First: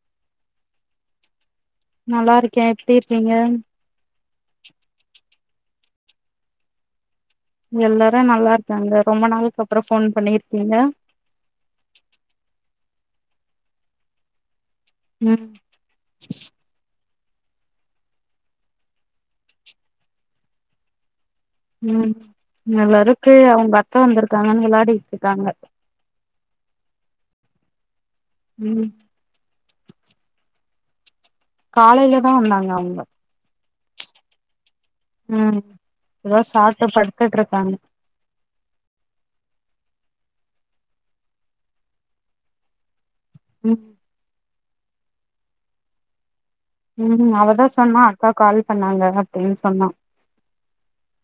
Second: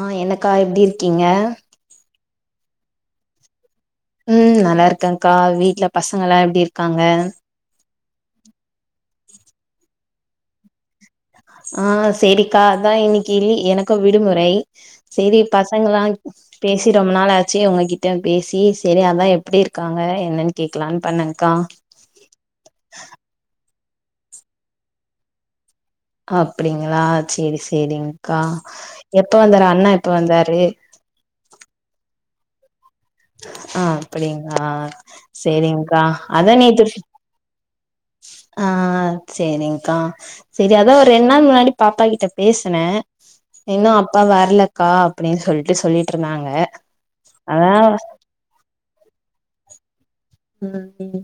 அ என்னக்கா எப்டி இருக்கீங்க நல்லா இருக்கே எப்டி இருக்கீங்க ம் நல்லா இருக்கேக்கா வீட்ல பசங்கல்லா எப்டி இருக்காங்க எல்லாரு நல்லா இருக்காங்க ரொம்ப நாளைக்கு அப்புறோ ஃபோன் பண்ணிருக்கீங்க தா இன்னிக்கி இ எனக்கு விடுமுறை செரி ம் பசங்களா பேசி ரொம்ப நாலாச்சே உங்ககிட்ட பேசி செரி அதா எப்டி இருக்காங்க என்னன்னு கேட்கலான்னு பண்ணேங்க ம் நல்லாருக்கு அவங்க அத்த வந்திருக்காங்கன்னு வெளாடிட்டு இருக்காங்க அப்டிங்களா செரி செரி்ங்கா ம் எப்ப வந்தாரு அண்ணா எப்ப வந்தாரு காலையில தா வந்தாங்க அவ்ங்க அ அப்டிங்களா ம் செரிங்க்கா இப்பதா அதா நேத்து சாப்ட்டு படுத்துட்டு இருக்காங்க அ செரி்ங்கா செரி அதா ஒரு ரெண்டு நாள் முன்னாடி பாப்பா கிட்ட பேசுனே ம் இன்னு அப்பா வரலக்கா அப்டின்னு சொல்ட்டு சொல்லிட்டு இருந்தாங்க ம் அவதா சொன்னா அக்கா கால் பண்ணாங்க அப்டின்னு சொன்னா ம் ம்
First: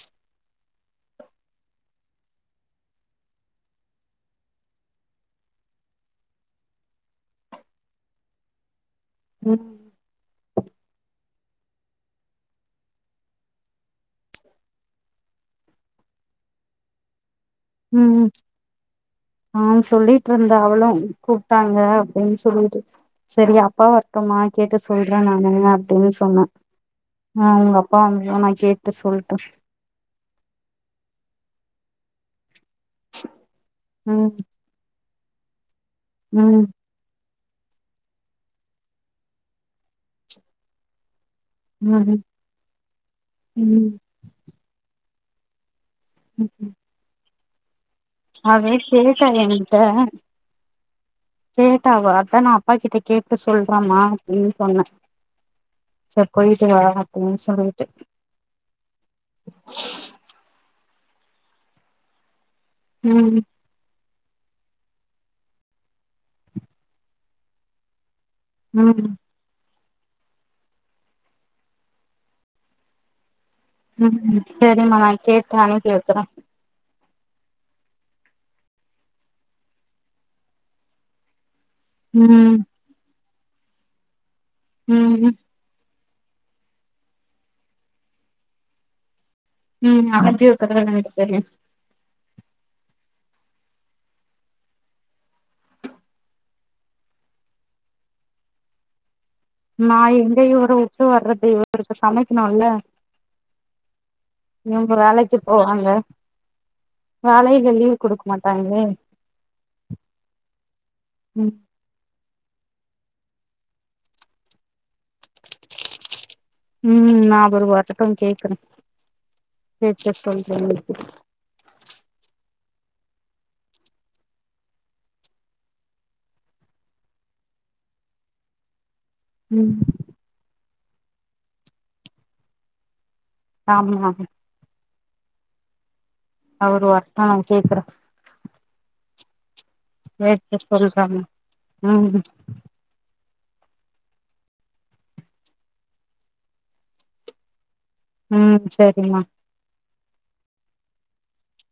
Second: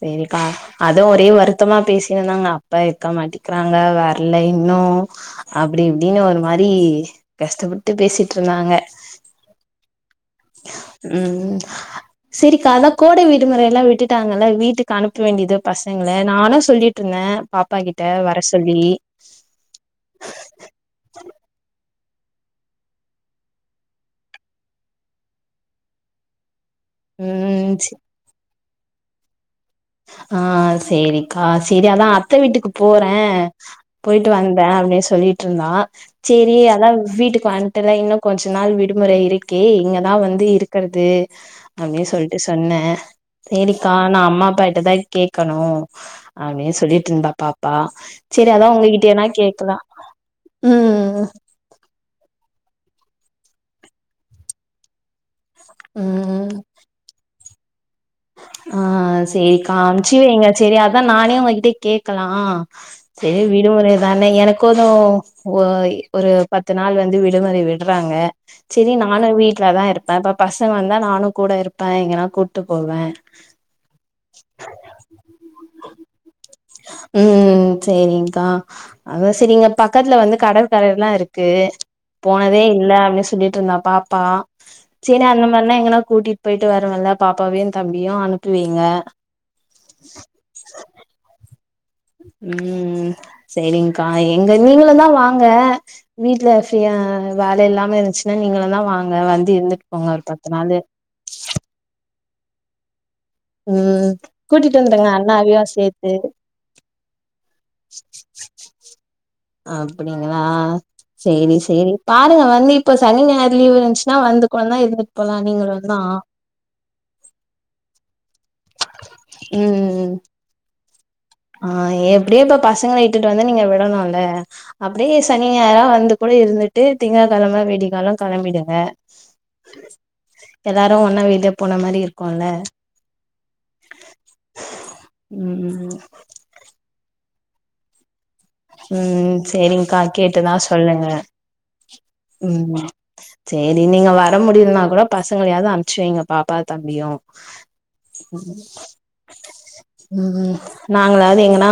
செரிக்கா அதா ஒரே வருத்தமா பேசினந்தாங்க அப்பா இருக்க மாட்டிக்கிறாங்க வர்ல இன்னு அப்டி இப்டின் ஒரு மாரி கஷ்டப்பட் பேசிட்டு இருந்தாங்க ம் ம் செரிக்கா அதா கோடை விடுமுறைல்லா விட்டுட்டாங்கல்ல வீட்டுக்கு அனுப்ப வேண்டியதா பசங்கள நானு சொல்லிட் இருந்தே ம் அ சொல்லிட் இருந்தா அவளு கூப்ட்டாங்க அப்டின் சொல்லிட்டு செரி அப்பா வரட்டுமா கேட்டு சொல்றே நானு அப்டின்னு சொன்ன அ அங்க ம் அப்பா வந்தது நா கேட்டு சொல்ட்டு அ செரிக்கா செரி அதா அத்த வீட்டுக்கு போ போறே போயிட் ம் வந்தே அப்டின்னு சொல்லிட் இருந்தா செரி ம் அதா வீட்டுக்கு பாண்ட்ல இன்னு கொஞ்ச நாள் விடுமுறை இருக்கே இங்கதா வந்து இருக்கிறது அப்டின்னு ம் சொல்லிட் சொன்னே ம் செரிக்கா நா அம்மா அப்பா கிட்டதா கேட்கணு ம் அப்டினு சொல்லிட் இருந்தா பாப்பா செரி அதா அதே உங்ககிட்டனா கேட்டா என்கிட்ட கேக்கலா கேட்டா அவ அதா நா அப்பா கிட்ட கேட்டு சொல்றேமா அப்டின்னு சொன்ன செரி போயிட்டு வா அப்டின்னு சொல்லிட்டு அ செரிக்கா அனுப்ச்சி வைங்க செரி அதா நானே உங்ககிட்ட கேக்கலா ம் செரி விடுமுறை தா அ எனக்குது ஒய் ஒரு பத்து நாள் வந்து விடுமுறை விட்றாங்க செரி ம் நானு வீட்லதா இருப்பே இப்ப பசங்க வந்தா நானு கூட இருப்பே எங்கன்னா கூப்ட்டு போவே ம் செரிமா நா கேட்டு அனுப்பி வைக்கிற ம் செரி்ங்கா அத செரி இங்க பக்கத்ல வந்து கடற்கரைல்லா இருக்கு ம் போனதே இல்ல அப்டின் சொல்லிட் இருந்தா பாப்பா செரி ம் அந்த மாரின்னா எங்கன்னா கூட்டிட் போயிட் வருவேல்ல பாப்பாவையு தம்பியு அனுப்பி வைங்க ம் அனுப்பி வெக்கிற ரெண்டு பேரையு ம் செரிங்க்கா எங்க நீங்களுந்தா வாங்க வீட்ல ஃப்ரீயா வேல இல்லாம இருந்த்ச்சுன்னா நீங்களுந்தா வாங்க வந்து இருந்துட்டு நா போங்க ஒரு எங்க பத்து இவர நாளு உட்டு வர்றது இவருக்கு சமைக்கணுல்ல ம் கூட்டிட் இவங்க வந்திருங்க வேலைக்கு அண்ணாவையு போவாங்க சேத்து வேலையில லீவ் குடுக்க மாட்டாங்களே அப்டிங்ளா ம் செரி செரி பாருங்க வந்து இப்ப சனி ஞாயிறு லீவ் வந்த்ச்னா வந்து கொஞ்னா இருந்துட் போலா நீங்களுந்தா ம் நா அவர் வரட்டு கேக்குற ம் கேட்டு சொல்ற இன்னக்கி ஆ எப்டியு இப்ப பசங்கள இட்டுட்டு வந்து நீங்க விடணுல்ல அப்டியே சனி ஞாயிறா வந்து கூட து இருந்துட்டு திங்கக் கெழம விடிக்கால்லா களம்பிடுங்க ம் எல்லாரு ஒன்னா வெளிய போன மாரி இருக்குல்ல ஆமா ம் அவரு வர்ட்டு நா கேகுறே ம் செரிங்க்கா கேட்டதா சொல்லுங்க. சொல்றேங்க ம் ம் செரி நீ நீங்க வர முடியலனா கூட பசங்களயாவது அம்ச்சி வைங்க பாப்பா தம்பியு ம் ம் நாங்களாவது எங்கனா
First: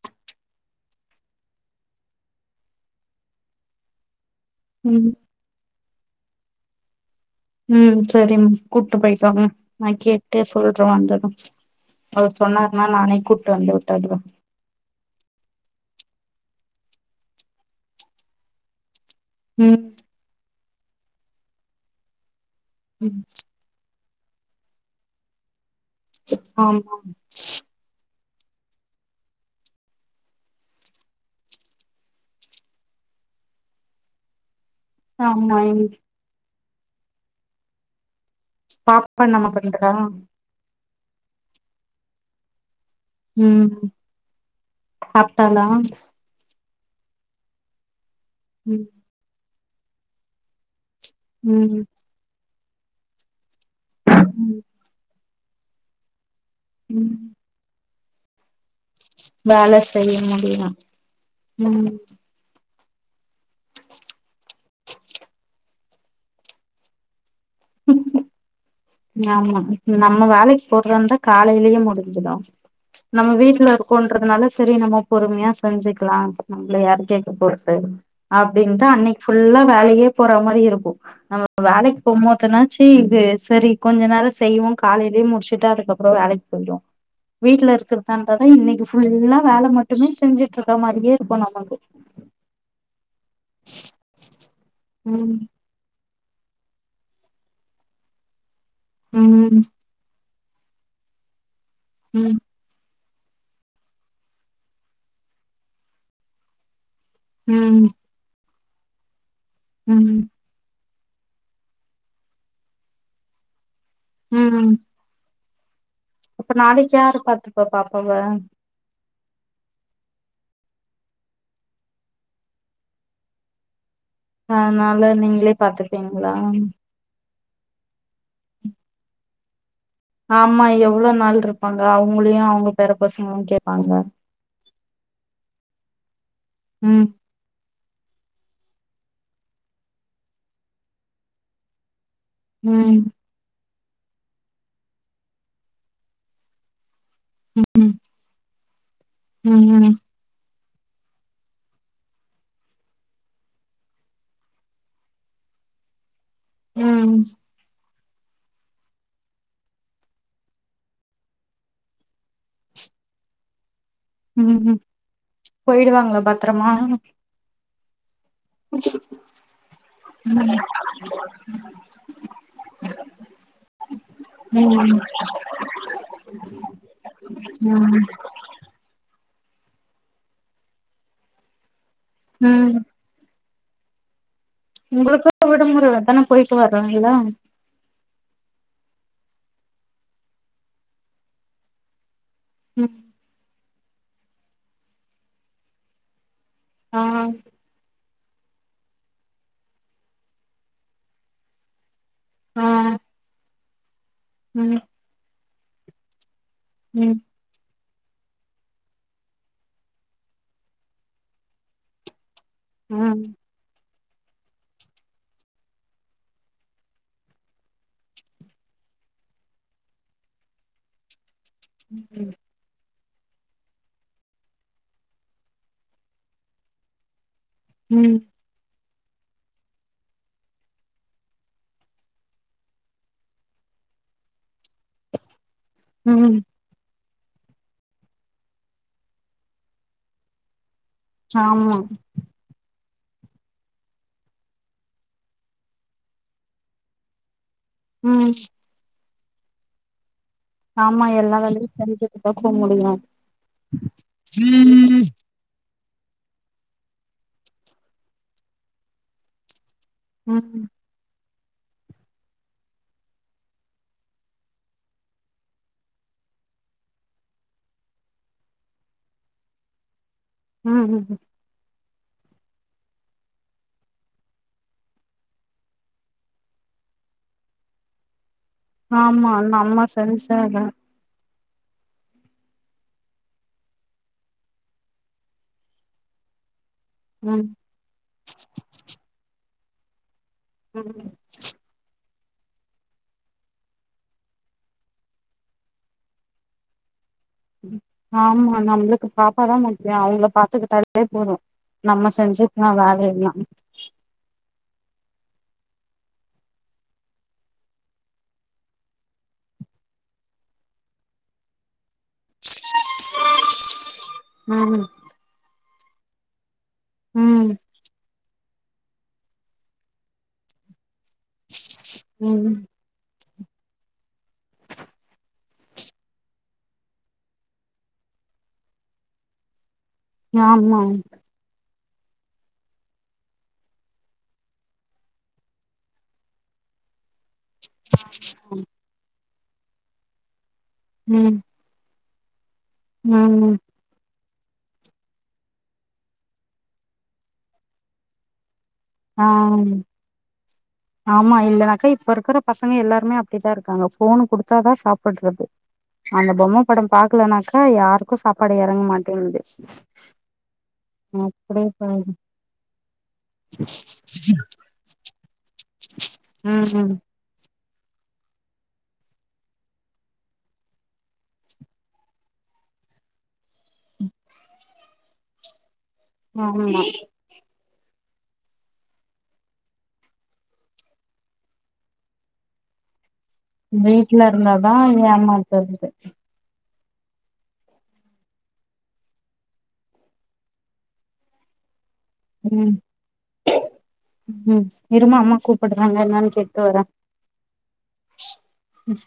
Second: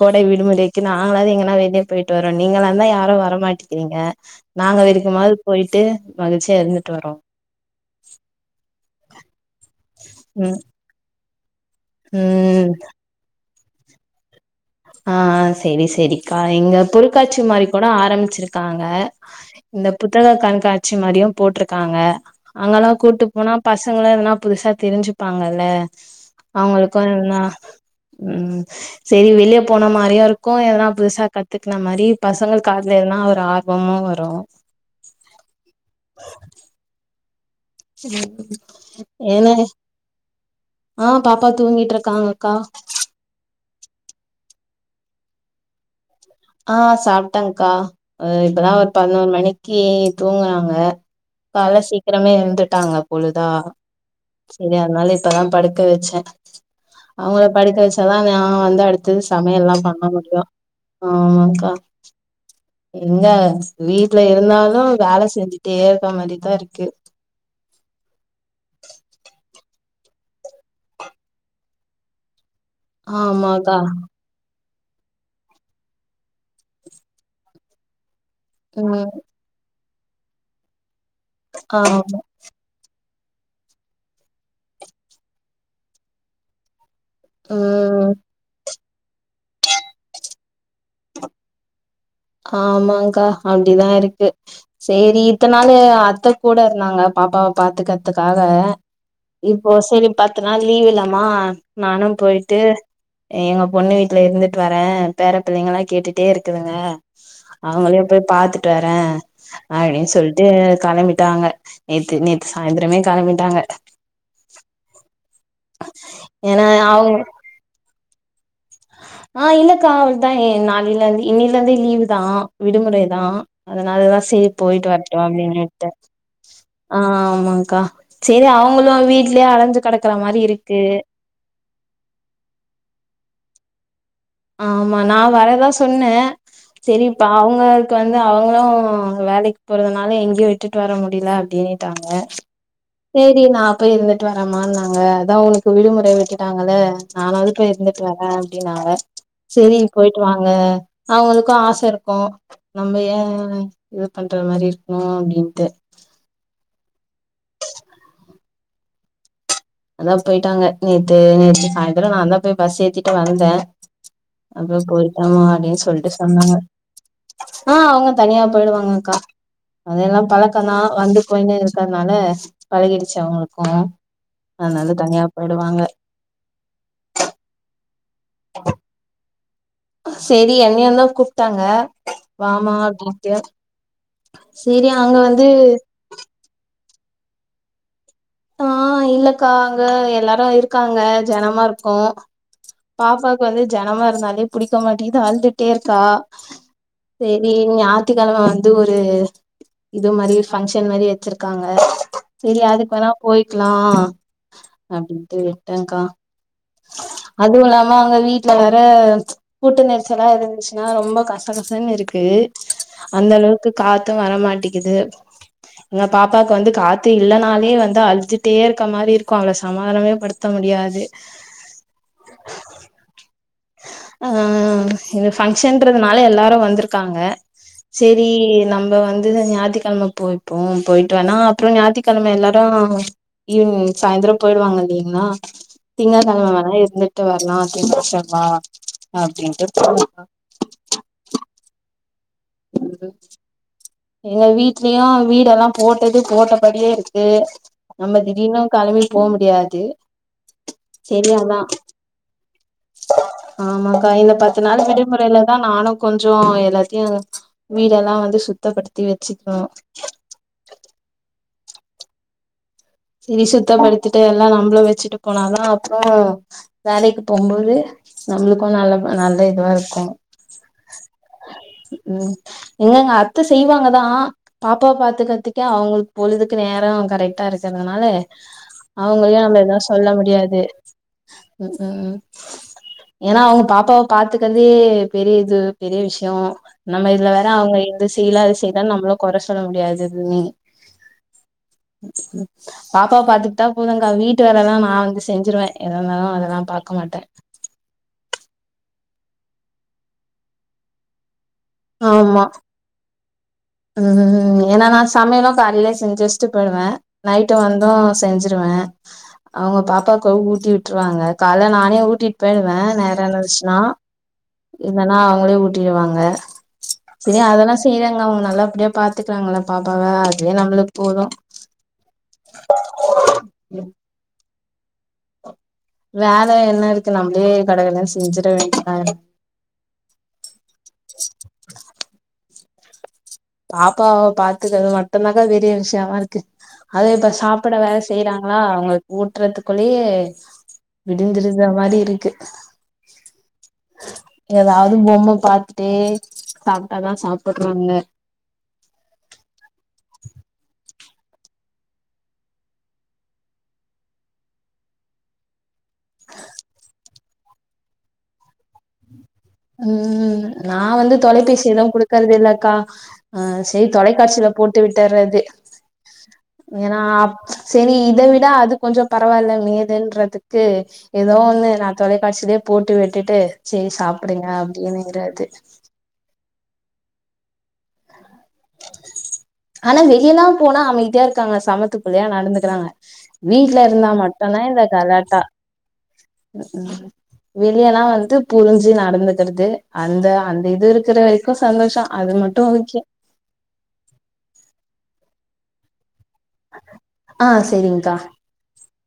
கோடை விடுமுறைக்கு நாங்களாவது எங்கனா வெளிய போயிட் வரோம் நீங்களாந்தா யாரும் வரமாட் கிறீங்க நாங்க ம் வெரிக்குமாது போயிட்டு மகிழ்ச்சியா இருந்துட் வர்றோ கூப்ட்டு போய்ட் வாங்க நா கேட்டே ம் சொல்றே வந்தது அவரு ம் சொன்னாருன்னா நானே கூப்ட் வந்து உட்டுட்ற ஆ செரி செரிக்கா இங்க பொருள்க்காட்சி மாரி கூட ஆரம்பிச்சிருக்காங்க ம் இந்த புத்தக கண்காட்சி மாரியு போட்ருக்காங்க அங்கெல்லா ம் கூட்டு போனா பஸ் சங்களு எதுன்னா புதுசா தெரிஞ்சுப்பாங்கல்ல ஆமா அவங்களுக்கு எதுன்னா ம் சேரி வெளியேப் போன மாரியு இருக்கு எதனா புதுசா கத்துக்குன மாரி பசங்களுக்கு அதுல எதனா ஒரு ஆர்வமும் வரும் ஆமா ங் [unintelligible] பாப்பா என்னமா ஏன்னா பண்றா ஆ பாப்பா தூங்கிட்ருக்காங்க அக்கா ம் சாப்ட்டாலா ஆ சாப்ட்டங்க்கா ஆ இப்பதா ம் ஒரு பதினோர் மணிக்கீ தூங்குனாங்க கால்ல ம் சீக்கிரமே எழுந்துட் டாங்க பொழுதா ம் சேரி அத்னால இப்பதா படுக்க வெச்சே ம் அவ்ங்கள படுக்க வச்சாதா நா வந்து அடுத்தது வேல சமையல்லா பண்ண செய்ய முடியு ஆமாங்க்கா ம் எங்க வீட்ல இருந்தாலு வேல செஞ்சு ட்டே இருக்கா மாரிதா இருக்கு ஆமா நம்ம வேலைக் போறதாருந்தா காலைலயே முடிஞ்சிடு நம்ம வீட்ல ஆமாக்கா இருக்கோன்றதுனால செரி நம்ம பொறுமையா செஞ்சுக்கலா நம்ப்ள யாரு கேக்க போறது அப்டின்ட்டு ம் அன்னைக் ஃபுல்லா வேலையே போற மாரி இருக்கு நம்ம ஆமா வேலைக் போம் போதுனாச்சி ஆ செரி கொஞ்ச நேரொ செய்வோ காலைலயே முடிச்சுட்டா அதுக்கப்றொ வேலைக் கொஞ்சொ வீட்ல ம் இருக்றதார்ந்தாதா இன்னைக்கு ஃபுல்லா வேல மட்டுமே செஞ்சு ட்ருக்குற மாரியே இருக்கு நம்ளுக் ஆமாங்க்கா அப்டிதா இருக்கு சேரி ம் இத்தன் நாலு அ த்த கூட இருந்தாங்க பாப்பாவ பாத்துக்கற்த்துக்காக ம் இப்போ சேரி பத்து நாள் லீவ் இல்லாமா நானு ம் போயிட்டு எங்க பொண்ணு வீட்ல இருந்துட்டு வர பேர பிள்ளைங்கல்லா கேட்டுட்டே இருக்குதுங்க ம் அவ்ங்களையு போய் பாத்துட்டு வர அப்டின் ம் சொல்லிட்டு கெளம்பிட் டாங்க நேத்து நேத்து சாய்ந்தரமே கெளம்பிட்டாங்க ம் அப்ப ஏன்னா நாளக்கி அவங்க யாரு பாத்துப்பா பாப்பாவ ஆ இல்லக்கா அவள்தா ஏ நாலைல இருந்து இன்னில இருந்தே லீவுதா விடுமுறைதா அதுனாலதா சேரி போய்ட்டு அதனால வரட்டு நீங்களே அப்புடின்னு விட்டே பாத்துப்பீங்களா ஆ ஆமாங்க்கா சேரி அவங்களு வீட்லயே அடஞ்சு ஆமா எவ்ளோ நாள் இருப்பாங்க அவங்களையு அவங்க பேர பசங்களு கேட்பாங்க. ஆமா நா வரதா சொன்ன செரி ம் இப்ப அவங்க க்கு வந்து அவங்களு வேலைக்கு போறதுனாலே எங்கேயு விட்டுட்டு வர முடியல அப்புடின்னுட்டாங்க ம் சேரி நா போய் இருந்துட்டு வரமான் நாங்க அதா உனக்கு விடுமுறை விட்டுட்டாங்களே நானாவது போய் ம் இருந்துட்டு வரே அப்டின்னாங்க செரி ம் போயிட்டு வாங்க அவங்களுக்கு ஆச இருக்கு நம்ப ஏ இது பண்ற மாரி இருக்கணு அப்புடின்ட்டு ம் அதா போயிட்டாங்க நேத்து நேத்து சாயந்தர நாந்தா போய் பஸ் ஏத்திட்டு வந்த ம் அப்றொ ம். போயிட்டாமா அப்புடின்னு சொல்ட்டு போயிடுவாங்களா சொன்னாங்க பத்திரமா ஆ உங் தனியா போயிடுவாங்கக்கா அதெல்லா பழக்கந்தா வந்து கொண்டே இருக்கறனால பழகிடுச்சு அவங்களுக்கு அதனால ம் தனியா போயிடுவாங்க ம் சேரி என்னயுந்தா கூப்ட்டாங்க வாமா அப்புடின்ட்டு ஒங்களுக்கு விடுமுறை தான போயிட்டு வரலா இல்ல. ஆ இல்லக்கா அங்க எல்லாரு இருக்காங்க ஜனமா இருக்கூ. ம் பாப்பாவுக்கு வந்து ஜனமா இருந்தாலே பிடிக்க மாட்டேகிது அழுதுட்டே இருக்கா. ஆ செரி ஞாத் த்துக்கெழம வந்து ஒரு இது மாரி ஃபங்க்ஷன் மாரி வச்சிருக்காங்க. சரி ஆ அதுக்கு வேணா போய்க்கலா ம் அப்டின்ட்டு விட்டேங்க்கா. ம் அதுவு இல்லாம அங்க வீட்ல வேற கூட்ட நெரிசலா இருந்துச்சுனா ரொம்ப கசகசன்னு இருக்கு. ம் அந்த அளவுக்கு காத்து வரமாட்டேக்கிது. எங்க பாப்பாக்கு வந்து காத்து இல்லன்னாலே வந்து அழுதுட்டே இருக்க மாரி இருக்கு அவள சமாதானமே படுத்த முடி முடியாது ம் ஆ இது பங்க்ஷன்றதுனால எல்லாரு வந்திருக்காங்க. ம் செரி நம் ப்ப வந்துது ஞாயித்துக்கெழம போய்ப்போ போயிட்டு வேணா அப்றொ ஞாயித்துக்கெழம எல்லாரு ஈவ்னிங் சாயந்தரொ போய்டுவாங்க இல்லீங்ளா ம் திங்கக்கெழம வேணா இருந் இருந்துட்டு வர்லா அப்டின் [inaudible] அப்டின்ட்டு [inaudible] ஆமா ம் எங்க வீட்லயு வீடெல்லா போட்டது போட்டபடியே இருக்கு. நம்ம ம் திடீர்ன்னு கெளம்பி போ முடியாது. ஆமா சேரி எல்லா அதா வேலையு செஞ்சு [inaudible] ட்டுதா போ முடியு ஆமாக்கா, இந்த பத்து நாள் விடுமுறையிலதா நானு கொஞ்சோ எல்லாத்தையு வீடெல்லா வந்து சுத்தப்படுத்தி வச்சுக்குவோ. ம் செரி சுத்தப்படித்திட்டு எல்லா நம்மளு வச்சுட்டு போனாதா அப்றொ வேலைக்கு போம்போது நம்மளுக்கு நல்ல நல்ல இதுவா இருக்கு. ம் ம் ம் ம் எங்கங்க அத்த செய்வாங்கதா பாப்பா பாத்துக்கறதுக்கே அவங்களுக்கு பொழுதுக்கு நே நேரோ கரெக்ட்டா இருக்கறதுனால ஆமா அவங்களையு நம்ம எதா சொல்ல முடியாது. செஞ்சாதா ம் ம் ம் ஏன்னா அவங்க பாப்பாவ பாத்துக்கறதே பெரிய இது பெரிய விஷ்யொ. நம்ம இதுல வேற ம் அவங்க இது செய்யல, அது செய்யல நம்மளு கொற சொல்ல முடியாது. நீ ம் பாப்பாவ பாத்துக்கிட்டா போதுங்கா வீட்டு வேலலா நா வந்து செஞ்சிருவ எதாந்தாலு அதெல்லா பாக்க மாட்ட ம் ம் ஆமா நம்புளுக்கு பாப்பாதா முக்கியோ அவுங்கள பாத்துக்கிட்டாலே போதோ நம்ம ஆமா செஞ்சுக்லா வேலை எல்லா ம் ஏன்னா நா சமையலு காலைலே செஞ்சு வெச்சிட் போய்டுவே நைட்டு வந்தோ செஞ்சிருவே. அ அவுங்க பாப்பாக்கோ ஊட்டி விட்டுருவாங்க காலை நானே ஊட்டிட் போய்டுவ நேரோ இருந்துச்சுனா. ம் இல்லன்னா அவுங்ளே ஊட்டிடுவாங்க செரி ம் அதெல்லா செய்றாங்க அவுங்க தா நல்லபடியா பாத்துக்கிறாங்கல்ல பாப்பாவ அதுவே நம்முளுக்கு போதோ ம் வேல என்ன இருக்கு நம்ளே கடகடனு செஞ்சிட வேண்டியதா. ஆமா பாப்பாவ பாத்துக்கறது மட்டுந்தாக்கா பெரிய விஷயமா இருக்கு அதுவே இப்ப சாப்ட வேற செய்றாங்ளா அவுகுங்ளுக்கு ஊட்டுறதுக்குள்ளயே ம் விடிஞ்சிர மாரி இரு க்கு ம் ஏதாவது பொம்ம பாத்துட்டே சாப்ட்டாதா சாப்டுறாங்க ஆ ஆமா இல்லனாக்கா இப்ப இருக்குற பசங்க எல்லாருமே அப்டித்தா இருக்காங்க போனு குடுத்தாதா சாப்டுறது அந்த பொம்ம படொ பாக்லனாக்கா யாருக்கோ சாப்பாடு எறங்க மாட்டேங்குது ம் நா வந்து அப்டியே தொலைபேசியுலா போகுது குடுக்கறது இல்லக்கா சரி தொலைக்காட்சில போட்டு விட்டறது ம் ஏன்னா அப் சரி இத விட அது கொஞ்சோ பரவால்ல மேதுன்றதுக்கு ஏதோ ஒண்ணு நா தொலைக்காட்சி போட்டு விட்டுட்டு சேரி சாப்டுங்க அப்டீனுங்கறது ஆமா ஆனா வெளியெலா போனா அமைதியா இருக்காங்க சமத்துபுள்ளையா நடந்துக்குறாங்க வீட்ல இருந்தா மட்டு தா இருந்தாதா இந்த கலாட்டா ஏமாத்து வருது ம் க்கு வெளியெலா வந்து புரிஞ்சு நடந்துகறது அந்த அந்த இது இருக்குற வெரிக்கோ சந்தோஷோ அது மட்டோ ம் ஓகே ம் இருமா அம்மா கூப்டுறாங்க என்னானு கே ட்டு வர ஆ செரிங்க்கா ம்